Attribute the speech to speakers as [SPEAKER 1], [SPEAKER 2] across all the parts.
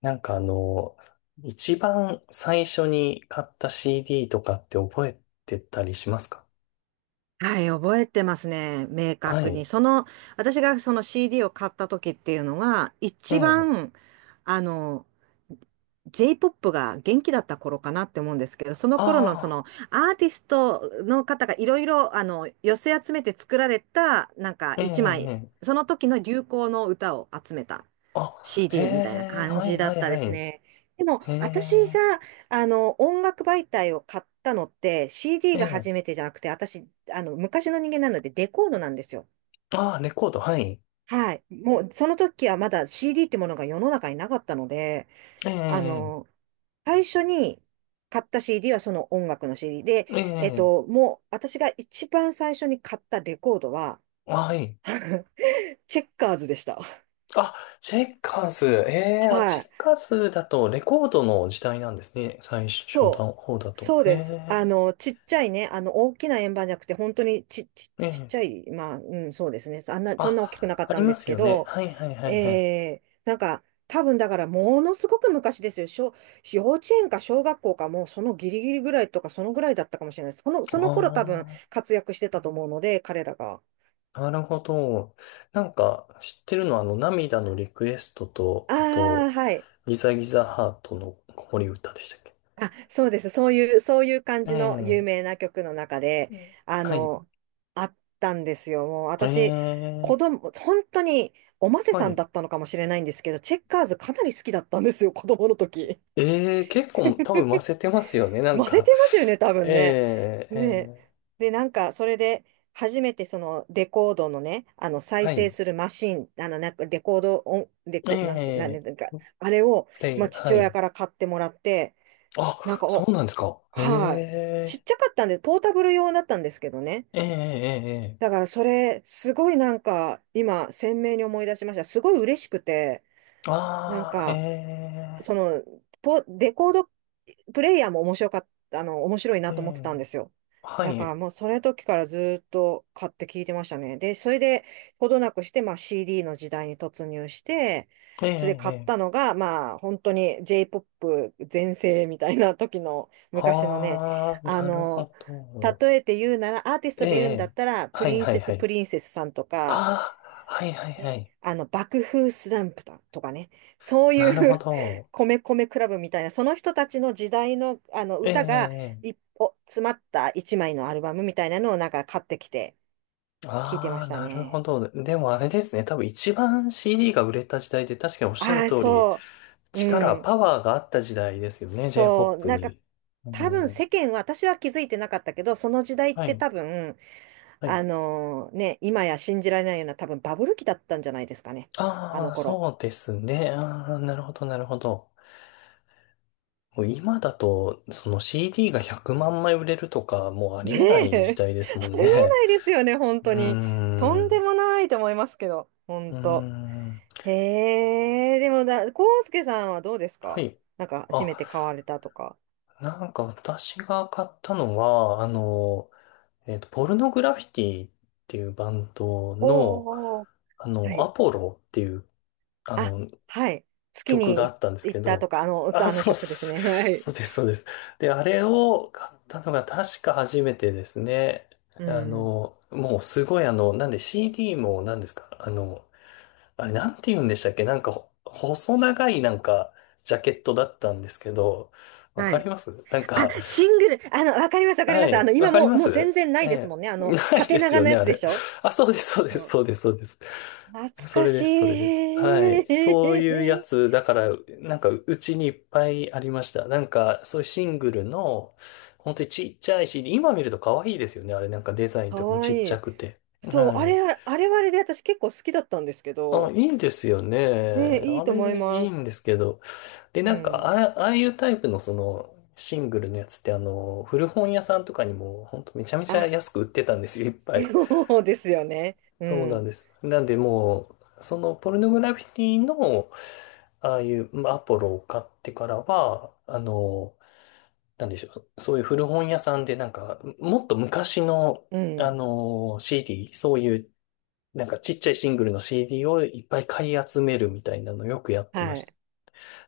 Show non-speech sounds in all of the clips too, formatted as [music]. [SPEAKER 1] なんか一番最初に買った CD とかって覚えてたりしますか？
[SPEAKER 2] はい、覚えてますね。明
[SPEAKER 1] は
[SPEAKER 2] 確に。
[SPEAKER 1] い。
[SPEAKER 2] 私がその CD を買った時っていうのは
[SPEAKER 1] え
[SPEAKER 2] 一
[SPEAKER 1] え。
[SPEAKER 2] 番、あの、J-POP が元気だった頃かなって思うんですけど、その頃のそ
[SPEAKER 1] あ
[SPEAKER 2] のアーティストの方がいろいろ寄せ集めて作られたなんか
[SPEAKER 1] あ、ええ、
[SPEAKER 2] 一
[SPEAKER 1] ええ。
[SPEAKER 2] 枚、
[SPEAKER 1] ええ。
[SPEAKER 2] その時の流行の歌を集めた
[SPEAKER 1] あ、へ
[SPEAKER 2] CD みたいな
[SPEAKER 1] え、
[SPEAKER 2] 感
[SPEAKER 1] はい
[SPEAKER 2] じだ
[SPEAKER 1] は
[SPEAKER 2] っ
[SPEAKER 1] い
[SPEAKER 2] たで
[SPEAKER 1] は
[SPEAKER 2] す
[SPEAKER 1] い。
[SPEAKER 2] ね。でも、
[SPEAKER 1] へえ、
[SPEAKER 2] 音楽媒体を買ったのって、CD
[SPEAKER 1] え
[SPEAKER 2] が
[SPEAKER 1] え。
[SPEAKER 2] 初めてじゃなくて、私、昔の人間なので、デコードなんですよ。
[SPEAKER 1] ああ、レコード、はい。
[SPEAKER 2] はい。もう、その時はまだ CD ってものが世の中になかったので、
[SPEAKER 1] え
[SPEAKER 2] あ
[SPEAKER 1] え、
[SPEAKER 2] の、最初に買った CD はその音楽の CD で、
[SPEAKER 1] ええ、ええ。
[SPEAKER 2] もう、私が一番最初に買ったレコードは、
[SPEAKER 1] はい。
[SPEAKER 2] [laughs] チェッカーズでした。
[SPEAKER 1] あ、チェッカーズ。ええ、あ、
[SPEAKER 2] は
[SPEAKER 1] チェ
[SPEAKER 2] い。
[SPEAKER 1] ッカーズだとレコードの時代なんですね。最初の
[SPEAKER 2] そう。
[SPEAKER 1] 方だと。
[SPEAKER 2] そう
[SPEAKER 1] へ
[SPEAKER 2] です。
[SPEAKER 1] え、
[SPEAKER 2] ちっちゃいね、大きな円盤じゃなくて、本当に
[SPEAKER 1] え
[SPEAKER 2] ちっち
[SPEAKER 1] え。
[SPEAKER 2] ゃい、まあ、うん、そうですね。あんな、そんな大きくなか
[SPEAKER 1] あ、
[SPEAKER 2] っ
[SPEAKER 1] あ
[SPEAKER 2] た
[SPEAKER 1] り
[SPEAKER 2] んで
[SPEAKER 1] ま
[SPEAKER 2] す
[SPEAKER 1] す
[SPEAKER 2] け
[SPEAKER 1] よね。
[SPEAKER 2] ど、
[SPEAKER 1] はいはいはいはい。
[SPEAKER 2] なんか、多分だから、ものすごく昔ですよ。幼稚園か小学校か、もうそのギリギリぐらいとか、そのぐらいだったかもしれないです。
[SPEAKER 1] あ
[SPEAKER 2] その頃多分
[SPEAKER 1] あ。
[SPEAKER 2] 活躍してたと思うので、彼らが。
[SPEAKER 1] なるほど。なんか、知ってるのは、涙のリクエストと、あ
[SPEAKER 2] ああ、
[SPEAKER 1] と、
[SPEAKER 2] はい。
[SPEAKER 1] ギザギザハートの子守歌でしたっけ？
[SPEAKER 2] あ、そうです。そういう感
[SPEAKER 1] え
[SPEAKER 2] じの有
[SPEAKER 1] え、
[SPEAKER 2] 名な曲の中で、
[SPEAKER 1] うん
[SPEAKER 2] あ
[SPEAKER 1] はい。
[SPEAKER 2] の、あったんですよ。もう
[SPEAKER 1] え
[SPEAKER 2] 私、子
[SPEAKER 1] え、
[SPEAKER 2] 供、本当に、おませ
[SPEAKER 1] は
[SPEAKER 2] さん
[SPEAKER 1] い。
[SPEAKER 2] だったのかもしれないんですけど、チェッカーズかなり好きだったんですよ、子供の時。
[SPEAKER 1] ええ、結構多分混ぜてますよね、な
[SPEAKER 2] [laughs]
[SPEAKER 1] ん
[SPEAKER 2] ませ
[SPEAKER 1] か。
[SPEAKER 2] てますよね、多
[SPEAKER 1] [laughs]
[SPEAKER 2] 分ね。
[SPEAKER 1] ええ、
[SPEAKER 2] ねえ。
[SPEAKER 1] え
[SPEAKER 2] で、なんか、それで、初めてそのレコードのね、あの
[SPEAKER 1] え、
[SPEAKER 2] 再
[SPEAKER 1] は
[SPEAKER 2] 生
[SPEAKER 1] い。
[SPEAKER 2] するマシン、レコード音、レ
[SPEAKER 1] え
[SPEAKER 2] コ、
[SPEAKER 1] え、
[SPEAKER 2] なんか、あれを、
[SPEAKER 1] プレ
[SPEAKER 2] ま
[SPEAKER 1] イ、
[SPEAKER 2] あ、
[SPEAKER 1] は
[SPEAKER 2] 父親
[SPEAKER 1] い。
[SPEAKER 2] から買ってもらって、
[SPEAKER 1] あ、
[SPEAKER 2] なんか、
[SPEAKER 1] そ
[SPEAKER 2] お
[SPEAKER 1] うなんですか。え
[SPEAKER 2] はい。ちっ
[SPEAKER 1] え、
[SPEAKER 2] ちゃかったんで、ポータブル用だったんですけどね。
[SPEAKER 1] ええ、ええ、え
[SPEAKER 2] だか
[SPEAKER 1] え。
[SPEAKER 2] らそれ、すごいなんか、今、鮮明に思い出しました。すごい嬉しくて、なん
[SPEAKER 1] ああ、
[SPEAKER 2] か、
[SPEAKER 1] え
[SPEAKER 2] その、レコードプレイヤーも面白かった、面白い
[SPEAKER 1] え、え
[SPEAKER 2] なと思ってたん
[SPEAKER 1] え、
[SPEAKER 2] ですよ。
[SPEAKER 1] は
[SPEAKER 2] だから
[SPEAKER 1] い。
[SPEAKER 2] もうそれ時からずっと買って聞いてましたね。で、それでほどなくして、まあ CD の時代に突入して、
[SPEAKER 1] え
[SPEAKER 2] それで買っ
[SPEAKER 1] え、
[SPEAKER 2] た
[SPEAKER 1] ええ。
[SPEAKER 2] のが、まあ本当に J-POP 全盛みたいな時の昔のね、
[SPEAKER 1] ああ、
[SPEAKER 2] あ
[SPEAKER 1] なる
[SPEAKER 2] の、
[SPEAKER 1] ほど。
[SPEAKER 2] 例えて言うなら、アーティス
[SPEAKER 1] え
[SPEAKER 2] ト
[SPEAKER 1] え、え
[SPEAKER 2] で言うんだっ
[SPEAKER 1] え、
[SPEAKER 2] たら、プ
[SPEAKER 1] はい
[SPEAKER 2] リン
[SPEAKER 1] は
[SPEAKER 2] セ
[SPEAKER 1] いは
[SPEAKER 2] ス・
[SPEAKER 1] い。
[SPEAKER 2] プリンセスさんとか、
[SPEAKER 1] ああ、はいはいは
[SPEAKER 2] ね、
[SPEAKER 1] い。
[SPEAKER 2] 爆風スランプだとかね、そう
[SPEAKER 1] なる
[SPEAKER 2] い
[SPEAKER 1] ほ
[SPEAKER 2] う [laughs]
[SPEAKER 1] ど。
[SPEAKER 2] 米米クラブみたいな、その人たちの時代の、あの
[SPEAKER 1] ええ、
[SPEAKER 2] 歌が
[SPEAKER 1] ええ。
[SPEAKER 2] 一歩詰まった一枚のアルバムみたいなのをなんか買ってきて聞いてま
[SPEAKER 1] ああ
[SPEAKER 2] し
[SPEAKER 1] ー、
[SPEAKER 2] た
[SPEAKER 1] なるほ
[SPEAKER 2] ね。
[SPEAKER 1] ど。でもあれですね。多分一番 CD が売れた時代で、確かにおっしゃる
[SPEAKER 2] ああ、
[SPEAKER 1] 通り、
[SPEAKER 2] そう、う
[SPEAKER 1] 力、
[SPEAKER 2] ん、
[SPEAKER 1] パワーがあった時代ですよね。
[SPEAKER 2] そう、
[SPEAKER 1] J-POP
[SPEAKER 2] なんか
[SPEAKER 1] に。う
[SPEAKER 2] 多分世
[SPEAKER 1] ん、
[SPEAKER 2] 間は、私は気づいてなかったけど、その時代っ
[SPEAKER 1] は
[SPEAKER 2] て
[SPEAKER 1] い、
[SPEAKER 2] 多分、
[SPEAKER 1] はい。
[SPEAKER 2] 今や信じられないような多分バブル期だったんじゃないですかね、あ
[SPEAKER 1] あ
[SPEAKER 2] の
[SPEAKER 1] あ、
[SPEAKER 2] 頃。
[SPEAKER 1] そうですね。ああ、なるほど、なるほど。もう今だと、その CD が100万枚売れるとか、もうあり
[SPEAKER 2] ねえ、
[SPEAKER 1] えない時
[SPEAKER 2] [laughs]
[SPEAKER 1] 代ですも
[SPEAKER 2] あ
[SPEAKER 1] ん
[SPEAKER 2] りえ
[SPEAKER 1] ね。
[SPEAKER 2] ないですよね、本
[SPEAKER 1] う
[SPEAKER 2] 当に。と
[SPEAKER 1] ー
[SPEAKER 2] んで
[SPEAKER 1] ん。
[SPEAKER 2] もないと思いますけど、
[SPEAKER 1] う
[SPEAKER 2] 本
[SPEAKER 1] ー
[SPEAKER 2] 当。
[SPEAKER 1] ん。
[SPEAKER 2] へえ、でもだ、コウスケさんはどうです
[SPEAKER 1] は
[SPEAKER 2] か。
[SPEAKER 1] い。
[SPEAKER 2] なんか、初
[SPEAKER 1] あ、
[SPEAKER 2] めて買われたとか。
[SPEAKER 1] なんか私が買ったのは、ポルノグラフィティっていうバンド
[SPEAKER 2] お
[SPEAKER 1] の、
[SPEAKER 2] ーおーおーは
[SPEAKER 1] ア
[SPEAKER 2] い。
[SPEAKER 1] ポロっていう、あ
[SPEAKER 2] あ、
[SPEAKER 1] の、
[SPEAKER 2] はい。月
[SPEAKER 1] 曲
[SPEAKER 2] に
[SPEAKER 1] があ
[SPEAKER 2] い
[SPEAKER 1] ったんです
[SPEAKER 2] 行っ
[SPEAKER 1] け
[SPEAKER 2] たと
[SPEAKER 1] ど、
[SPEAKER 2] か、
[SPEAKER 1] あ、
[SPEAKER 2] あの曲ですね。[laughs] はい。
[SPEAKER 1] そうです、そうです。で、あれを買ったのが確か初めてですね。
[SPEAKER 2] うん。
[SPEAKER 1] もうすごいなんで CD も何ですかあれ、なんて言うんでしたっけ、なんか、ほ細長いなんか、ジャケットだったんですけど、わ
[SPEAKER 2] は
[SPEAKER 1] かり
[SPEAKER 2] い。
[SPEAKER 1] ますなん
[SPEAKER 2] あ、
[SPEAKER 1] か、
[SPEAKER 2] シ
[SPEAKER 1] [laughs]
[SPEAKER 2] ングル。わかります、わかりま
[SPEAKER 1] は
[SPEAKER 2] す。
[SPEAKER 1] い、わ
[SPEAKER 2] 今
[SPEAKER 1] かり
[SPEAKER 2] もう、
[SPEAKER 1] ます。
[SPEAKER 2] 全然ないです
[SPEAKER 1] え
[SPEAKER 2] もんね。
[SPEAKER 1] え、[laughs] ない
[SPEAKER 2] 縦
[SPEAKER 1] です
[SPEAKER 2] 長
[SPEAKER 1] よ
[SPEAKER 2] の
[SPEAKER 1] ね、
[SPEAKER 2] や
[SPEAKER 1] あ
[SPEAKER 2] つで
[SPEAKER 1] れ。
[SPEAKER 2] しょ。
[SPEAKER 1] [laughs] あ、そうです、そうです、
[SPEAKER 2] そう、
[SPEAKER 1] そうです、そうです。
[SPEAKER 2] 懐
[SPEAKER 1] [laughs] そ
[SPEAKER 2] か
[SPEAKER 1] れ
[SPEAKER 2] し
[SPEAKER 1] です、それです。は
[SPEAKER 2] い。
[SPEAKER 1] い。そういうや
[SPEAKER 2] [laughs]
[SPEAKER 1] つ、だから、なんか、うちにいっぱいありました。なんか、そういうシングルの、本当にちっちゃいし、今見ると可愛いですよね。あれ、なんかデザイン
[SPEAKER 2] か
[SPEAKER 1] とかも
[SPEAKER 2] わ
[SPEAKER 1] ちっち
[SPEAKER 2] い
[SPEAKER 1] ゃ
[SPEAKER 2] い。
[SPEAKER 1] くて。
[SPEAKER 2] そう、
[SPEAKER 1] はい。
[SPEAKER 2] あれはあれで私結構好きだったんですけ
[SPEAKER 1] あ、
[SPEAKER 2] ど、
[SPEAKER 1] いいですよ
[SPEAKER 2] ね、
[SPEAKER 1] ね。
[SPEAKER 2] いい
[SPEAKER 1] あ
[SPEAKER 2] と
[SPEAKER 1] れ、
[SPEAKER 2] 思い
[SPEAKER 1] い
[SPEAKER 2] ま
[SPEAKER 1] いん
[SPEAKER 2] す。
[SPEAKER 1] ですけど。で、
[SPEAKER 2] う
[SPEAKER 1] なんか、
[SPEAKER 2] ん。
[SPEAKER 1] ああいうタイプのその、シングルのやつって、古本屋さんとかにも、ほんとめちゃめちゃ
[SPEAKER 2] あ、
[SPEAKER 1] 安く売ってたんですよ、いっぱ
[SPEAKER 2] [laughs]
[SPEAKER 1] い。
[SPEAKER 2] そうですよね。う
[SPEAKER 1] そうなん
[SPEAKER 2] ん。
[SPEAKER 1] です。なんで、もう、その、ポルノグラフィティの、ああいうまあアポロを買ってからは、なんでしょう、そういう古本屋さんで、なんか、もっと昔の、
[SPEAKER 2] うん。
[SPEAKER 1] CD、そういう、なんかちっちゃいシングルの CD をいっぱい買い集めるみたいなのよくやってま
[SPEAKER 2] は
[SPEAKER 1] した。
[SPEAKER 2] い。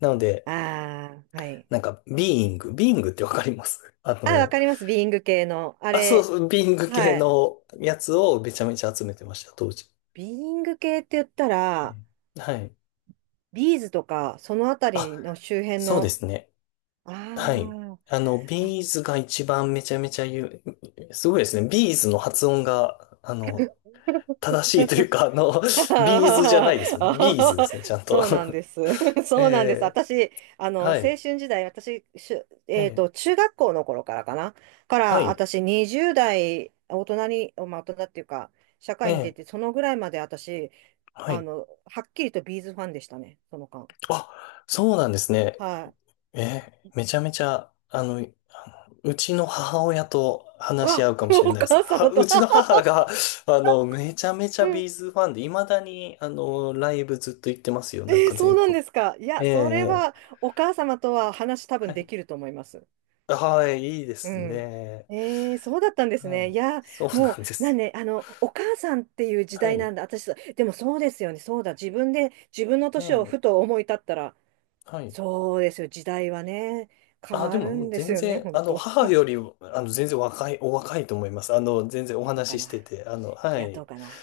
[SPEAKER 1] なので、
[SPEAKER 2] ああ、はい。
[SPEAKER 1] なんか、ビーイングってわかります？ [laughs]
[SPEAKER 2] あ、わかります。ビーイング系の。あ
[SPEAKER 1] あ、
[SPEAKER 2] れ、
[SPEAKER 1] ビーイング系
[SPEAKER 2] はい。
[SPEAKER 1] のやつをめちゃめちゃ集めてました、当時。
[SPEAKER 2] ビーイング系って言った
[SPEAKER 1] は
[SPEAKER 2] ら、
[SPEAKER 1] いはい。
[SPEAKER 2] ビーズとか、そのあた
[SPEAKER 1] あ、
[SPEAKER 2] りの周辺
[SPEAKER 1] そうで
[SPEAKER 2] の、
[SPEAKER 1] すね。はい。
[SPEAKER 2] あ
[SPEAKER 1] あの、
[SPEAKER 2] あ、あ
[SPEAKER 1] ビーズが一番めちゃめちゃ言う、すごいですね。ビーズの発音が、
[SPEAKER 2] [laughs]
[SPEAKER 1] 正しいという
[SPEAKER 2] [laughs]
[SPEAKER 1] か、あの、[laughs] ビーズじゃな
[SPEAKER 2] あ
[SPEAKER 1] いです
[SPEAKER 2] ー
[SPEAKER 1] もんね。ビーズ
[SPEAKER 2] あ
[SPEAKER 1] で
[SPEAKER 2] ー
[SPEAKER 1] すね、ちゃんと。
[SPEAKER 2] そうなんです。[laughs]
[SPEAKER 1] [laughs]
[SPEAKER 2] そうなんです。
[SPEAKER 1] え
[SPEAKER 2] 私、
[SPEAKER 1] え
[SPEAKER 2] 青
[SPEAKER 1] は
[SPEAKER 2] 春
[SPEAKER 1] い。
[SPEAKER 2] 時代、私、しゅ、えっ
[SPEAKER 1] ええ
[SPEAKER 2] と、中学校の頃からかな。か
[SPEAKER 1] は
[SPEAKER 2] ら、
[SPEAKER 1] い。
[SPEAKER 2] 私、20代、大人に、まあ、大人っていうか、社会に出
[SPEAKER 1] ええ
[SPEAKER 2] て、そのぐらいまで私、
[SPEAKER 1] はい。
[SPEAKER 2] はっきりとビーズファンでしたね、その間。
[SPEAKER 1] あ、そうなんですね。
[SPEAKER 2] はい。
[SPEAKER 1] え、めちゃめちゃ、あのうちの母親と話し
[SPEAKER 2] あ、
[SPEAKER 1] 合うかもしれ
[SPEAKER 2] お
[SPEAKER 1] ないです。
[SPEAKER 2] 母
[SPEAKER 1] は
[SPEAKER 2] 様
[SPEAKER 1] う
[SPEAKER 2] と。
[SPEAKER 1] ちの
[SPEAKER 2] [laughs]
[SPEAKER 1] 母が、めちゃめちゃ
[SPEAKER 2] うん。
[SPEAKER 1] ビーズファンで、未だに、ライブずっと行ってますよ。
[SPEAKER 2] え
[SPEAKER 1] なん
[SPEAKER 2] ー、
[SPEAKER 1] か
[SPEAKER 2] そう
[SPEAKER 1] 全
[SPEAKER 2] なん
[SPEAKER 1] 国。
[SPEAKER 2] ですか。いや、
[SPEAKER 1] ええ
[SPEAKER 2] それ
[SPEAKER 1] え
[SPEAKER 2] は、
[SPEAKER 1] え
[SPEAKER 2] お母様とは話多
[SPEAKER 1] は
[SPEAKER 2] 分で
[SPEAKER 1] い。
[SPEAKER 2] きると思います。
[SPEAKER 1] はい、いいで
[SPEAKER 2] う
[SPEAKER 1] す
[SPEAKER 2] ん。
[SPEAKER 1] ね。
[SPEAKER 2] えー、そうだったんです
[SPEAKER 1] は
[SPEAKER 2] ね。い
[SPEAKER 1] い。
[SPEAKER 2] やー、
[SPEAKER 1] そう
[SPEAKER 2] も
[SPEAKER 1] なんで
[SPEAKER 2] う、なん
[SPEAKER 1] す
[SPEAKER 2] で、お母さんっていう時
[SPEAKER 1] よ。は
[SPEAKER 2] 代な
[SPEAKER 1] い。
[SPEAKER 2] んだ。私、でもそうですよね。そうだ。自分の年を
[SPEAKER 1] え
[SPEAKER 2] ふ
[SPEAKER 1] え
[SPEAKER 2] と思い立ったら、
[SPEAKER 1] はい。
[SPEAKER 2] そうですよ。時代はね、変
[SPEAKER 1] あ、で
[SPEAKER 2] わ
[SPEAKER 1] も、
[SPEAKER 2] る
[SPEAKER 1] もう
[SPEAKER 2] んです
[SPEAKER 1] 全
[SPEAKER 2] よね、
[SPEAKER 1] 然、
[SPEAKER 2] 本当。
[SPEAKER 1] 母より、全然若い、お若いと思います。全然お
[SPEAKER 2] どうか
[SPEAKER 1] 話しし
[SPEAKER 2] な。
[SPEAKER 1] てて、あの、
[SPEAKER 2] い
[SPEAKER 1] は
[SPEAKER 2] や、ど
[SPEAKER 1] い。
[SPEAKER 2] うかな。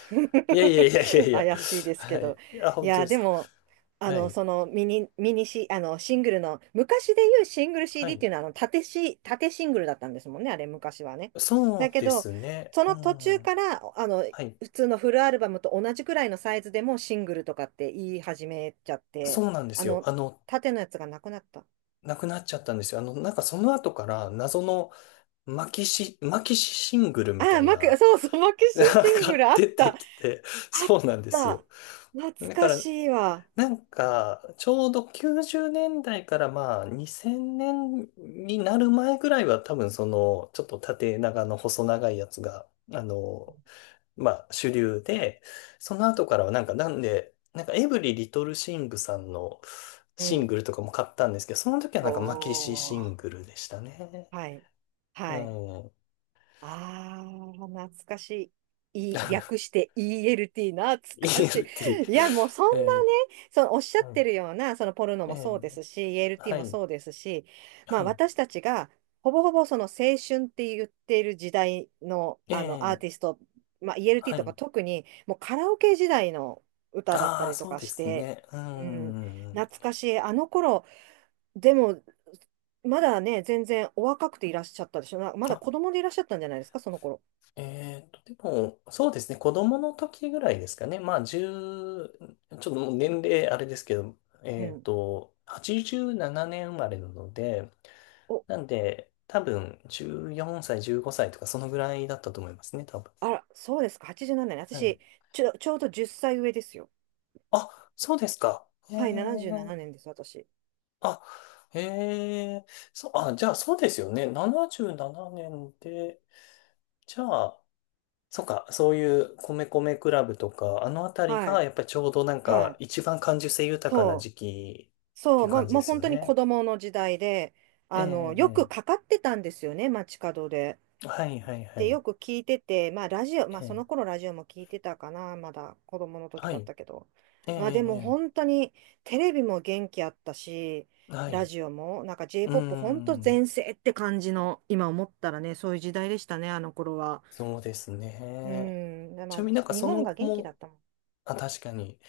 [SPEAKER 1] いやいや
[SPEAKER 2] [laughs]
[SPEAKER 1] いやいやいや。
[SPEAKER 2] 怪しいです
[SPEAKER 1] は
[SPEAKER 2] けど。
[SPEAKER 1] い。あ、
[SPEAKER 2] い
[SPEAKER 1] 本当
[SPEAKER 2] や、
[SPEAKER 1] で
[SPEAKER 2] で
[SPEAKER 1] すか。
[SPEAKER 2] も、
[SPEAKER 1] はい。
[SPEAKER 2] そのミニ、ミニシ、あの、シングルの、昔で言うシングル
[SPEAKER 1] は
[SPEAKER 2] CD っ
[SPEAKER 1] い。
[SPEAKER 2] ていうのは、縦シングルだったんですもんね、あれ、昔はね。
[SPEAKER 1] そ
[SPEAKER 2] だ
[SPEAKER 1] う
[SPEAKER 2] け
[SPEAKER 1] で
[SPEAKER 2] ど、
[SPEAKER 1] すね。
[SPEAKER 2] そ
[SPEAKER 1] う
[SPEAKER 2] の途中
[SPEAKER 1] ん。
[SPEAKER 2] から、
[SPEAKER 1] はい。
[SPEAKER 2] 普通のフルアルバムと同じくらいのサイズでもシングルとかって言い始めちゃって、
[SPEAKER 1] そうなんで
[SPEAKER 2] あ
[SPEAKER 1] すよ。
[SPEAKER 2] の、縦のやつがなくなった。
[SPEAKER 1] 亡くなっちゃったんですよ。なんかその後から謎のマキシシングルみ
[SPEAKER 2] あ
[SPEAKER 1] た
[SPEAKER 2] あ、
[SPEAKER 1] いな、
[SPEAKER 2] そうそう、マキ
[SPEAKER 1] なん
[SPEAKER 2] シシング
[SPEAKER 1] か
[SPEAKER 2] ルあっ
[SPEAKER 1] 出
[SPEAKER 2] た。あ
[SPEAKER 1] てきて、
[SPEAKER 2] っ
[SPEAKER 1] そうなんですよ。
[SPEAKER 2] た。懐
[SPEAKER 1] だか
[SPEAKER 2] か
[SPEAKER 1] ら、
[SPEAKER 2] しいわ。
[SPEAKER 1] なんか、ちょうど90年代からまあ2000年になる前ぐらいは多分その、ちょっと縦長の細長いやつが、まあ、主流で、その後からはなんか、なんで、なんかエブリリトルシングさんの
[SPEAKER 2] う
[SPEAKER 1] シン
[SPEAKER 2] ん。
[SPEAKER 1] グルとかも買ったんですけど、その時はなんかマキシシ
[SPEAKER 2] お
[SPEAKER 1] ン
[SPEAKER 2] ー。
[SPEAKER 1] グルでしたね。
[SPEAKER 2] はい。
[SPEAKER 1] え
[SPEAKER 2] はい。
[SPEAKER 1] ー、
[SPEAKER 2] あー、懐かしい。略
[SPEAKER 1] [laughs]
[SPEAKER 2] して ELT、懐かし
[SPEAKER 1] ELT。
[SPEAKER 2] い。いや、もうそんな
[SPEAKER 1] え
[SPEAKER 2] ね、そのおっしゃっ
[SPEAKER 1] は
[SPEAKER 2] て
[SPEAKER 1] い。
[SPEAKER 2] るような、そのポルノ
[SPEAKER 1] え
[SPEAKER 2] もそうですし、
[SPEAKER 1] ー、
[SPEAKER 2] ELT
[SPEAKER 1] は
[SPEAKER 2] も
[SPEAKER 1] い。
[SPEAKER 2] そうですし、ま
[SPEAKER 1] は
[SPEAKER 2] あ
[SPEAKER 1] い。
[SPEAKER 2] 私たちが、ほぼほぼその青春って言ってる時代の、
[SPEAKER 1] え
[SPEAKER 2] あのアー
[SPEAKER 1] ー、
[SPEAKER 2] ティスト、まあ、
[SPEAKER 1] は
[SPEAKER 2] ELT とか
[SPEAKER 1] い。
[SPEAKER 2] 特にもうカラオケ時代の歌だった
[SPEAKER 1] ああ、
[SPEAKER 2] りと
[SPEAKER 1] そう
[SPEAKER 2] か
[SPEAKER 1] で
[SPEAKER 2] し
[SPEAKER 1] す
[SPEAKER 2] て、
[SPEAKER 1] ね。う
[SPEAKER 2] うん、
[SPEAKER 1] ん。
[SPEAKER 2] 懐かしい。あの頃でも、まだね、全然お若くていらっしゃったでしょ。まだ子供でいらっしゃったんじゃないですか、その頃。
[SPEAKER 1] でも、そうですね、子供の時ぐらいですかね。まあ、1ちょっともう年齢あれですけど、
[SPEAKER 2] うん。
[SPEAKER 1] 87年生まれなので、
[SPEAKER 2] お、
[SPEAKER 1] なんで、多分、14歳、15歳とか、そのぐらいだったと思いますね、多分。
[SPEAKER 2] あら、そうですか、87年。
[SPEAKER 1] はい。
[SPEAKER 2] 私、ちょうど10歳上ですよ。
[SPEAKER 1] あ、そうですか。へ
[SPEAKER 2] はい、77
[SPEAKER 1] え。
[SPEAKER 2] 年です、私。
[SPEAKER 1] あ、へえ。そう、あ、じゃあ、そうですよね。77年で、じゃあ、そっか、そういう米米クラブとか、あのあたり
[SPEAKER 2] は
[SPEAKER 1] が
[SPEAKER 2] い、
[SPEAKER 1] やっぱりちょうどなん
[SPEAKER 2] は
[SPEAKER 1] か
[SPEAKER 2] い。
[SPEAKER 1] 一番感受性豊かな
[SPEAKER 2] そう、
[SPEAKER 1] 時期っ
[SPEAKER 2] そ
[SPEAKER 1] て
[SPEAKER 2] う、
[SPEAKER 1] いう感じ
[SPEAKER 2] も
[SPEAKER 1] で
[SPEAKER 2] う
[SPEAKER 1] す
[SPEAKER 2] 本
[SPEAKER 1] よ
[SPEAKER 2] 当に子
[SPEAKER 1] ね。
[SPEAKER 2] 供の時代で、
[SPEAKER 1] ええ、
[SPEAKER 2] よく
[SPEAKER 1] え
[SPEAKER 2] かかってたんですよね、街角で。
[SPEAKER 1] え、ええはいはいは
[SPEAKER 2] て
[SPEAKER 1] い。
[SPEAKER 2] よく聞いてて、まあラジオ、まあ
[SPEAKER 1] え
[SPEAKER 2] その
[SPEAKER 1] え、
[SPEAKER 2] 頃ラジオも聞いてたかな、まだ子供の時
[SPEAKER 1] は
[SPEAKER 2] だっ
[SPEAKER 1] い。
[SPEAKER 2] たけど。
[SPEAKER 1] ええ、
[SPEAKER 2] まあで
[SPEAKER 1] え
[SPEAKER 2] も
[SPEAKER 1] え、え
[SPEAKER 2] 本当にテレビも元気あったし、
[SPEAKER 1] えは
[SPEAKER 2] ラ
[SPEAKER 1] い。
[SPEAKER 2] ジオも、なんか
[SPEAKER 1] うー
[SPEAKER 2] J-POP 本当
[SPEAKER 1] ん、
[SPEAKER 2] 全盛って感じの、今思ったらね、そういう時代でしたね、あの頃は。
[SPEAKER 1] そうです
[SPEAKER 2] う
[SPEAKER 1] ね。
[SPEAKER 2] ん、でま
[SPEAKER 1] ち
[SPEAKER 2] あ
[SPEAKER 1] なみになんか
[SPEAKER 2] 日
[SPEAKER 1] そ
[SPEAKER 2] 本
[SPEAKER 1] の
[SPEAKER 2] が
[SPEAKER 1] 後
[SPEAKER 2] 元気だ
[SPEAKER 1] も、
[SPEAKER 2] ったもん。
[SPEAKER 1] あ、確かに、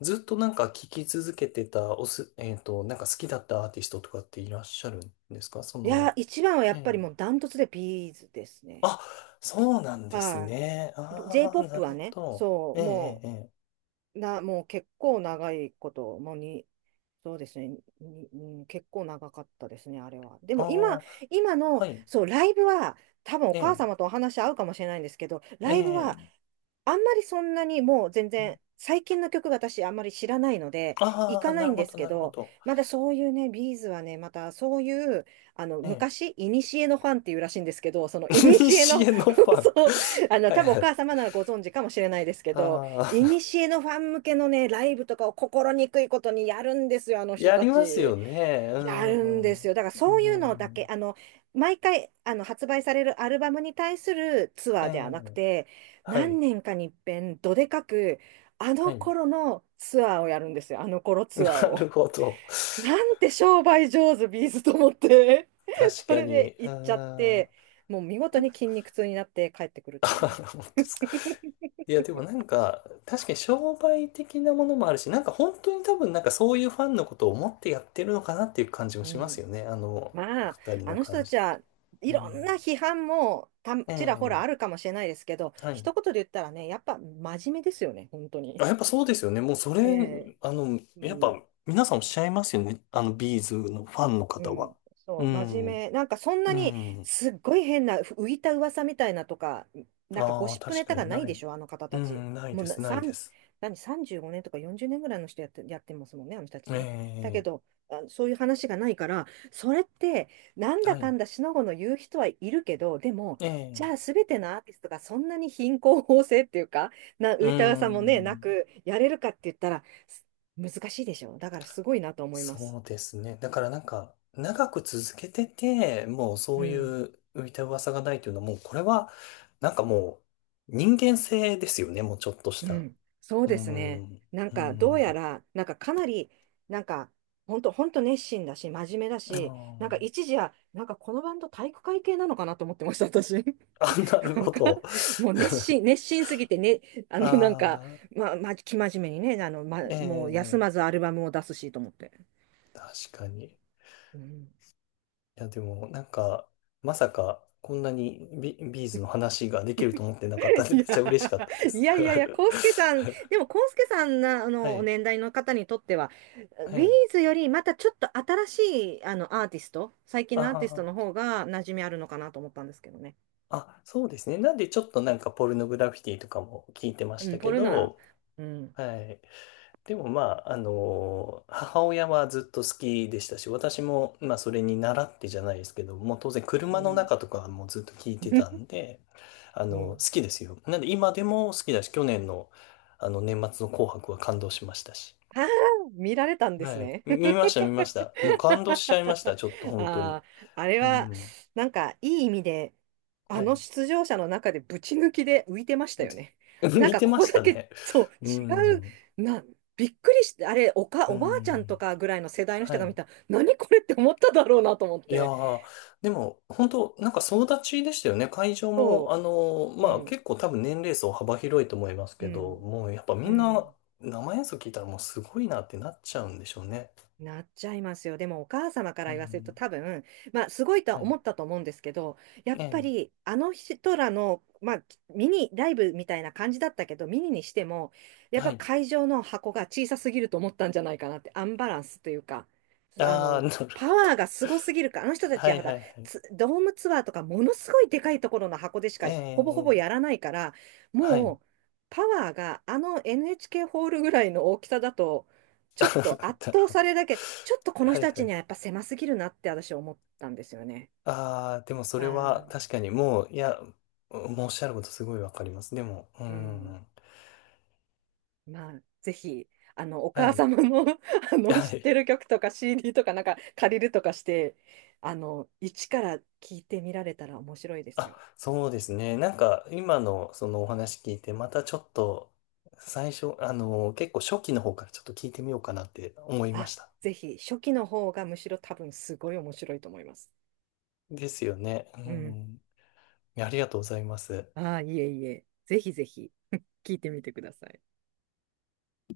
[SPEAKER 1] ずっとなんか聴き続けてた、おす、なんか好きだったアーティストとかっていらっしゃるんですかそ
[SPEAKER 2] いや、
[SPEAKER 1] の、
[SPEAKER 2] 一番はや
[SPEAKER 1] え
[SPEAKER 2] っ
[SPEAKER 1] え。
[SPEAKER 2] ぱりもうダントツでビーズですね。
[SPEAKER 1] あ、そうなんです
[SPEAKER 2] は
[SPEAKER 1] ね。
[SPEAKER 2] い。
[SPEAKER 1] ああ、な
[SPEAKER 2] J-POP
[SPEAKER 1] る
[SPEAKER 2] は
[SPEAKER 1] ほ
[SPEAKER 2] ね、
[SPEAKER 1] ど。
[SPEAKER 2] そ
[SPEAKER 1] え
[SPEAKER 2] う、
[SPEAKER 1] え、ええ、ええ。
[SPEAKER 2] もう結構長いこと、もうに、そうですね、に、うん結構長かったですね、あれは。で
[SPEAKER 1] あ
[SPEAKER 2] も今、
[SPEAKER 1] あ、はい。
[SPEAKER 2] そう、ライブは、多分お
[SPEAKER 1] え
[SPEAKER 2] 母
[SPEAKER 1] え、
[SPEAKER 2] 様とお話合うかもしれないんですけど、
[SPEAKER 1] え
[SPEAKER 2] ライブは、
[SPEAKER 1] え。
[SPEAKER 2] あんまりそんなにもう全然、最近の曲が私あんまり知らないので、行
[SPEAKER 1] ああ、
[SPEAKER 2] かな
[SPEAKER 1] な
[SPEAKER 2] い
[SPEAKER 1] る
[SPEAKER 2] ん
[SPEAKER 1] ほ
[SPEAKER 2] です
[SPEAKER 1] ど、
[SPEAKER 2] け
[SPEAKER 1] なるほ
[SPEAKER 2] ど、
[SPEAKER 1] ど。
[SPEAKER 2] まだそういうね、ビーズはね、またそういう、
[SPEAKER 1] ええ。
[SPEAKER 2] 昔、いにしえのファンっていうらしいんですけど、そのいに
[SPEAKER 1] [laughs]
[SPEAKER 2] しえ
[SPEAKER 1] 西
[SPEAKER 2] の、
[SPEAKER 1] へのフ
[SPEAKER 2] [laughs]
[SPEAKER 1] ァン。
[SPEAKER 2] そう、
[SPEAKER 1] [laughs] はい
[SPEAKER 2] 多分お
[SPEAKER 1] は
[SPEAKER 2] 母
[SPEAKER 1] い。
[SPEAKER 2] 様ならご存知かもしれないですけど、
[SPEAKER 1] あ
[SPEAKER 2] いに
[SPEAKER 1] あ、
[SPEAKER 2] しえのファン向けのね、ライブとかを心にくいことにやるんですよ、あ
[SPEAKER 1] [laughs]
[SPEAKER 2] の人
[SPEAKER 1] や
[SPEAKER 2] た
[SPEAKER 1] りますよ
[SPEAKER 2] ち。
[SPEAKER 1] ね。う
[SPEAKER 2] や
[SPEAKER 1] ん、
[SPEAKER 2] るんで
[SPEAKER 1] うん。
[SPEAKER 2] すよ。だから
[SPEAKER 1] う
[SPEAKER 2] そういうのだけ、
[SPEAKER 1] ん。
[SPEAKER 2] 毎回、発売されるアルバムに対するツア
[SPEAKER 1] え
[SPEAKER 2] ーではなく
[SPEAKER 1] え、
[SPEAKER 2] て、
[SPEAKER 1] はい、
[SPEAKER 2] 何年かに一遍、どでかく、あ
[SPEAKER 1] は
[SPEAKER 2] の
[SPEAKER 1] い。
[SPEAKER 2] 頃のツアーをやるんですよ、あの頃
[SPEAKER 1] [laughs]
[SPEAKER 2] ツアー
[SPEAKER 1] な
[SPEAKER 2] を。
[SPEAKER 1] るほど。[laughs]
[SPEAKER 2] なんて商売上手、ビーズと思って。[laughs]
[SPEAKER 1] 確
[SPEAKER 2] そ
[SPEAKER 1] か
[SPEAKER 2] れ
[SPEAKER 1] に。
[SPEAKER 2] で
[SPEAKER 1] う
[SPEAKER 2] 行っちゃっ
[SPEAKER 1] ん。
[SPEAKER 2] て、もう見事
[SPEAKER 1] で
[SPEAKER 2] に
[SPEAKER 1] も
[SPEAKER 2] 筋肉痛になって帰ってくるっ
[SPEAKER 1] [laughs] あ
[SPEAKER 2] ていう
[SPEAKER 1] はは
[SPEAKER 2] ね。
[SPEAKER 1] 本当ですか。いや、でもなんか、確かに商売的なものもあるし、なんか本当に多分なんかそういうファンのことを思ってやってるのかなっていう感じも
[SPEAKER 2] う
[SPEAKER 1] します
[SPEAKER 2] ん、
[SPEAKER 1] よね。お
[SPEAKER 2] まあ、
[SPEAKER 1] 二人
[SPEAKER 2] あ
[SPEAKER 1] の
[SPEAKER 2] の人
[SPEAKER 1] 感
[SPEAKER 2] た
[SPEAKER 1] じ。
[SPEAKER 2] ちはい
[SPEAKER 1] う
[SPEAKER 2] ろ
[SPEAKER 1] ん。
[SPEAKER 2] んな批判もた
[SPEAKER 1] え
[SPEAKER 2] ちらほら
[SPEAKER 1] え、
[SPEAKER 2] あるかもしれないですけど、
[SPEAKER 1] はい。
[SPEAKER 2] 一言で言ったらね、やっぱ真面目ですよね、本当に。
[SPEAKER 1] あ、やっぱそうですよね。もうそれ、
[SPEAKER 2] ええ、う
[SPEAKER 1] やっ
[SPEAKER 2] ん。
[SPEAKER 1] ぱ皆さんおっしゃいますよね。ビーズのファンの
[SPEAKER 2] う
[SPEAKER 1] 方
[SPEAKER 2] ん、
[SPEAKER 1] は。
[SPEAKER 2] そ
[SPEAKER 1] う
[SPEAKER 2] う、真面
[SPEAKER 1] ん。
[SPEAKER 2] 目。なんかそんな
[SPEAKER 1] う
[SPEAKER 2] に
[SPEAKER 1] ん。
[SPEAKER 2] すっごい変な浮いた噂みたいなとか、なんかゴ
[SPEAKER 1] ああ、
[SPEAKER 2] シップ
[SPEAKER 1] 確
[SPEAKER 2] ネ
[SPEAKER 1] か
[SPEAKER 2] タが
[SPEAKER 1] に
[SPEAKER 2] ない
[SPEAKER 1] な
[SPEAKER 2] で
[SPEAKER 1] い。
[SPEAKER 2] しょ、あの方
[SPEAKER 1] う
[SPEAKER 2] たち。
[SPEAKER 1] ん、ない
[SPEAKER 2] も
[SPEAKER 1] で
[SPEAKER 2] うな、
[SPEAKER 1] す、ないで
[SPEAKER 2] 3、
[SPEAKER 1] す。
[SPEAKER 2] 何、35年とか40年ぐらいの人やってますもんね、あの人たちね。だけ
[SPEAKER 1] え
[SPEAKER 2] ど、あ、そういう話がないから、それって、なん
[SPEAKER 1] え、は
[SPEAKER 2] だか
[SPEAKER 1] い。
[SPEAKER 2] んだしのごの言う人はいるけど、でも、
[SPEAKER 1] ええ、
[SPEAKER 2] じゃあ全てのアーティストがそんなに貧困法制っていうか、
[SPEAKER 1] う
[SPEAKER 2] 浮いた噂もね、な
[SPEAKER 1] ん。
[SPEAKER 2] くやれるかって言ったら、難しいでしょ。だからすごいなと思います。
[SPEAKER 1] そうですね。だからなんか、長く続けてて、もうそ
[SPEAKER 2] う
[SPEAKER 1] うい
[SPEAKER 2] ん。
[SPEAKER 1] う浮いた噂がないというのは、もうこれは、なんかもう、人間性ですよね、もうちょっとし
[SPEAKER 2] う
[SPEAKER 1] た。
[SPEAKER 2] ん、そう
[SPEAKER 1] うー
[SPEAKER 2] ですね。
[SPEAKER 1] ん、
[SPEAKER 2] な
[SPEAKER 1] う
[SPEAKER 2] ん
[SPEAKER 1] ー
[SPEAKER 2] か、どうや
[SPEAKER 1] ん、
[SPEAKER 2] ら、なんかかなり、なんか、本当本当熱心だし、真面目だ
[SPEAKER 1] あ
[SPEAKER 2] し、なんか
[SPEAKER 1] ー
[SPEAKER 2] 一時は、なんかこのバンド体育会系なのかなと思ってました、私。[laughs]
[SPEAKER 1] あ、[laughs] なる
[SPEAKER 2] なん
[SPEAKER 1] ほ
[SPEAKER 2] か、
[SPEAKER 1] ど。
[SPEAKER 2] もう熱
[SPEAKER 1] [laughs]
[SPEAKER 2] 心、熱心すぎてね、なんか、
[SPEAKER 1] ああ、
[SPEAKER 2] まあ、まあ、生真面目にね、
[SPEAKER 1] え
[SPEAKER 2] もう休
[SPEAKER 1] え、
[SPEAKER 2] まずアルバムを出すしと思って。
[SPEAKER 1] 確かに。い
[SPEAKER 2] うん。
[SPEAKER 1] や、でも、なんか、まさか、こんなにビーズの話ができると思ってなかったんで、め
[SPEAKER 2] [laughs]
[SPEAKER 1] っちゃ嬉しかったで
[SPEAKER 2] いや、い
[SPEAKER 1] す。
[SPEAKER 2] や
[SPEAKER 1] [laughs]
[SPEAKER 2] いやいや、康介さん、でも康介さんな、
[SPEAKER 1] はい、
[SPEAKER 2] 年代の方にとっては、
[SPEAKER 1] は
[SPEAKER 2] ビー
[SPEAKER 1] い。
[SPEAKER 2] ズよりまたちょっと新しい、アーティスト、最
[SPEAKER 1] あ
[SPEAKER 2] 近のアーティストの
[SPEAKER 1] あ。
[SPEAKER 2] 方が馴染みあるのかなと思ったんですけどね。
[SPEAKER 1] あ、そうですね。なんでちょっとなんかポルノグラフィティとかも聞いてまし
[SPEAKER 2] うん、
[SPEAKER 1] たけ
[SPEAKER 2] ポルノは、
[SPEAKER 1] ど、
[SPEAKER 2] うん、
[SPEAKER 1] はい。でもまあ、母親はずっと好きでしたし、私もまあそれに習ってじゃないですけど、もう当然
[SPEAKER 2] う
[SPEAKER 1] 車の
[SPEAKER 2] ん、
[SPEAKER 1] 中とかもずっと聞いてたん
[SPEAKER 2] [laughs]
[SPEAKER 1] で、
[SPEAKER 2] う
[SPEAKER 1] 好
[SPEAKER 2] ん。
[SPEAKER 1] きですよ。なんで今でも好きだし、去年のあの年末の紅白は感動しましたし。
[SPEAKER 2] [laughs] ああ、見られたんです
[SPEAKER 1] は
[SPEAKER 2] ね。
[SPEAKER 1] い。見ました、見ました。もう感動しちゃいました、ちょっと
[SPEAKER 2] [laughs]
[SPEAKER 1] 本当に。
[SPEAKER 2] あー、あれ
[SPEAKER 1] う
[SPEAKER 2] は、
[SPEAKER 1] ん。
[SPEAKER 2] なんか、いい意味で、あ
[SPEAKER 1] は
[SPEAKER 2] の
[SPEAKER 1] い。
[SPEAKER 2] 出場者の中でぶち抜きで浮いてました
[SPEAKER 1] [laughs]
[SPEAKER 2] よね。なん
[SPEAKER 1] 見
[SPEAKER 2] か、
[SPEAKER 1] て
[SPEAKER 2] こ
[SPEAKER 1] ま
[SPEAKER 2] こ
[SPEAKER 1] し
[SPEAKER 2] だ
[SPEAKER 1] た
[SPEAKER 2] け、
[SPEAKER 1] ね。
[SPEAKER 2] そう、
[SPEAKER 1] う
[SPEAKER 2] 違う、
[SPEAKER 1] ん。
[SPEAKER 2] びっくりして、あれ、
[SPEAKER 1] う
[SPEAKER 2] おばあちゃん
[SPEAKER 1] ん。
[SPEAKER 2] とかぐらいの世代の人
[SPEAKER 1] は
[SPEAKER 2] が
[SPEAKER 1] い。
[SPEAKER 2] 見たら、何これって思っただろうなと思っ
[SPEAKER 1] いや
[SPEAKER 2] て。
[SPEAKER 1] ー、でも、本当なんか総立ちでしたよね。会場も、
[SPEAKER 2] そ
[SPEAKER 1] あのー
[SPEAKER 2] う、う
[SPEAKER 1] まあ
[SPEAKER 2] ん、
[SPEAKER 1] 結構多分年齢層幅広いと思います
[SPEAKER 2] う
[SPEAKER 1] けど、
[SPEAKER 2] ん、
[SPEAKER 1] もうやっぱみ
[SPEAKER 2] う
[SPEAKER 1] んな
[SPEAKER 2] ん。
[SPEAKER 1] 生演奏聞いたらもうすごいなってなっちゃうんでしょうね。
[SPEAKER 2] なっちゃいますよ。でもお母様から
[SPEAKER 1] う
[SPEAKER 2] 言わせると
[SPEAKER 1] ん。
[SPEAKER 2] 多分、まあすごいと
[SPEAKER 1] は
[SPEAKER 2] は
[SPEAKER 1] い。
[SPEAKER 2] 思ったと思うんですけど、やっ
[SPEAKER 1] え
[SPEAKER 2] ぱ
[SPEAKER 1] え。
[SPEAKER 2] りあの人らの、まあミニライブみたいな感じだったけど、ミニにしても、やっ
[SPEAKER 1] は
[SPEAKER 2] ぱ
[SPEAKER 1] い。
[SPEAKER 2] 会場の箱が小さすぎると思ったんじゃないかなって、アンバランスというか、あ
[SPEAKER 1] ああ、
[SPEAKER 2] の、
[SPEAKER 1] なる
[SPEAKER 2] パ
[SPEAKER 1] ほど。
[SPEAKER 2] ワーがすごすぎるから、あの人たち
[SPEAKER 1] は
[SPEAKER 2] は
[SPEAKER 1] い
[SPEAKER 2] ほ
[SPEAKER 1] は
[SPEAKER 2] ら、
[SPEAKER 1] いはい。
[SPEAKER 2] ツドームツアーとかものすごいでかいところの箱でし
[SPEAKER 1] え
[SPEAKER 2] かほぼほぼ
[SPEAKER 1] え、
[SPEAKER 2] やらないから、
[SPEAKER 1] はい。
[SPEAKER 2] もう、パワーがあの NHK ホールぐらいの大きさだと
[SPEAKER 1] [laughs]
[SPEAKER 2] ちょっと圧
[SPEAKER 1] なる
[SPEAKER 2] 倒
[SPEAKER 1] ほ
[SPEAKER 2] さ
[SPEAKER 1] ど。
[SPEAKER 2] れるだけ、ちょっとこの
[SPEAKER 1] はい
[SPEAKER 2] 人た
[SPEAKER 1] は
[SPEAKER 2] ちに
[SPEAKER 1] い。
[SPEAKER 2] はやっぱ狭すぎるなって私思ったんですよね。
[SPEAKER 1] ああ、でもそ
[SPEAKER 2] あ
[SPEAKER 1] れは
[SPEAKER 2] ー、
[SPEAKER 1] 確かにもう、いや、もうおっしゃることすごいわかります。でも、う
[SPEAKER 2] うん。
[SPEAKER 1] ん。
[SPEAKER 2] まあ、ぜひ、お
[SPEAKER 1] は
[SPEAKER 2] 母
[SPEAKER 1] い。
[SPEAKER 2] 様の [laughs]
[SPEAKER 1] は
[SPEAKER 2] 知っ
[SPEAKER 1] い。
[SPEAKER 2] てる曲とか CD とかなんか借りるとかして、一から聞いてみられたら面白いです
[SPEAKER 1] あ、
[SPEAKER 2] よ。
[SPEAKER 1] そうですね。なんか、今のそのお話聞いて、またちょっと、最初、結構初期の方からちょっと聞いてみようかなって思いま
[SPEAKER 2] あ、
[SPEAKER 1] した。
[SPEAKER 2] ぜひ、初期の方がむしろ多分すごい面白いと思います。
[SPEAKER 1] ですよね。う
[SPEAKER 2] うん。
[SPEAKER 1] ん。ありがとうございます。
[SPEAKER 2] ああ、いえいえ。ぜひぜひ [laughs]、聞いてみてください。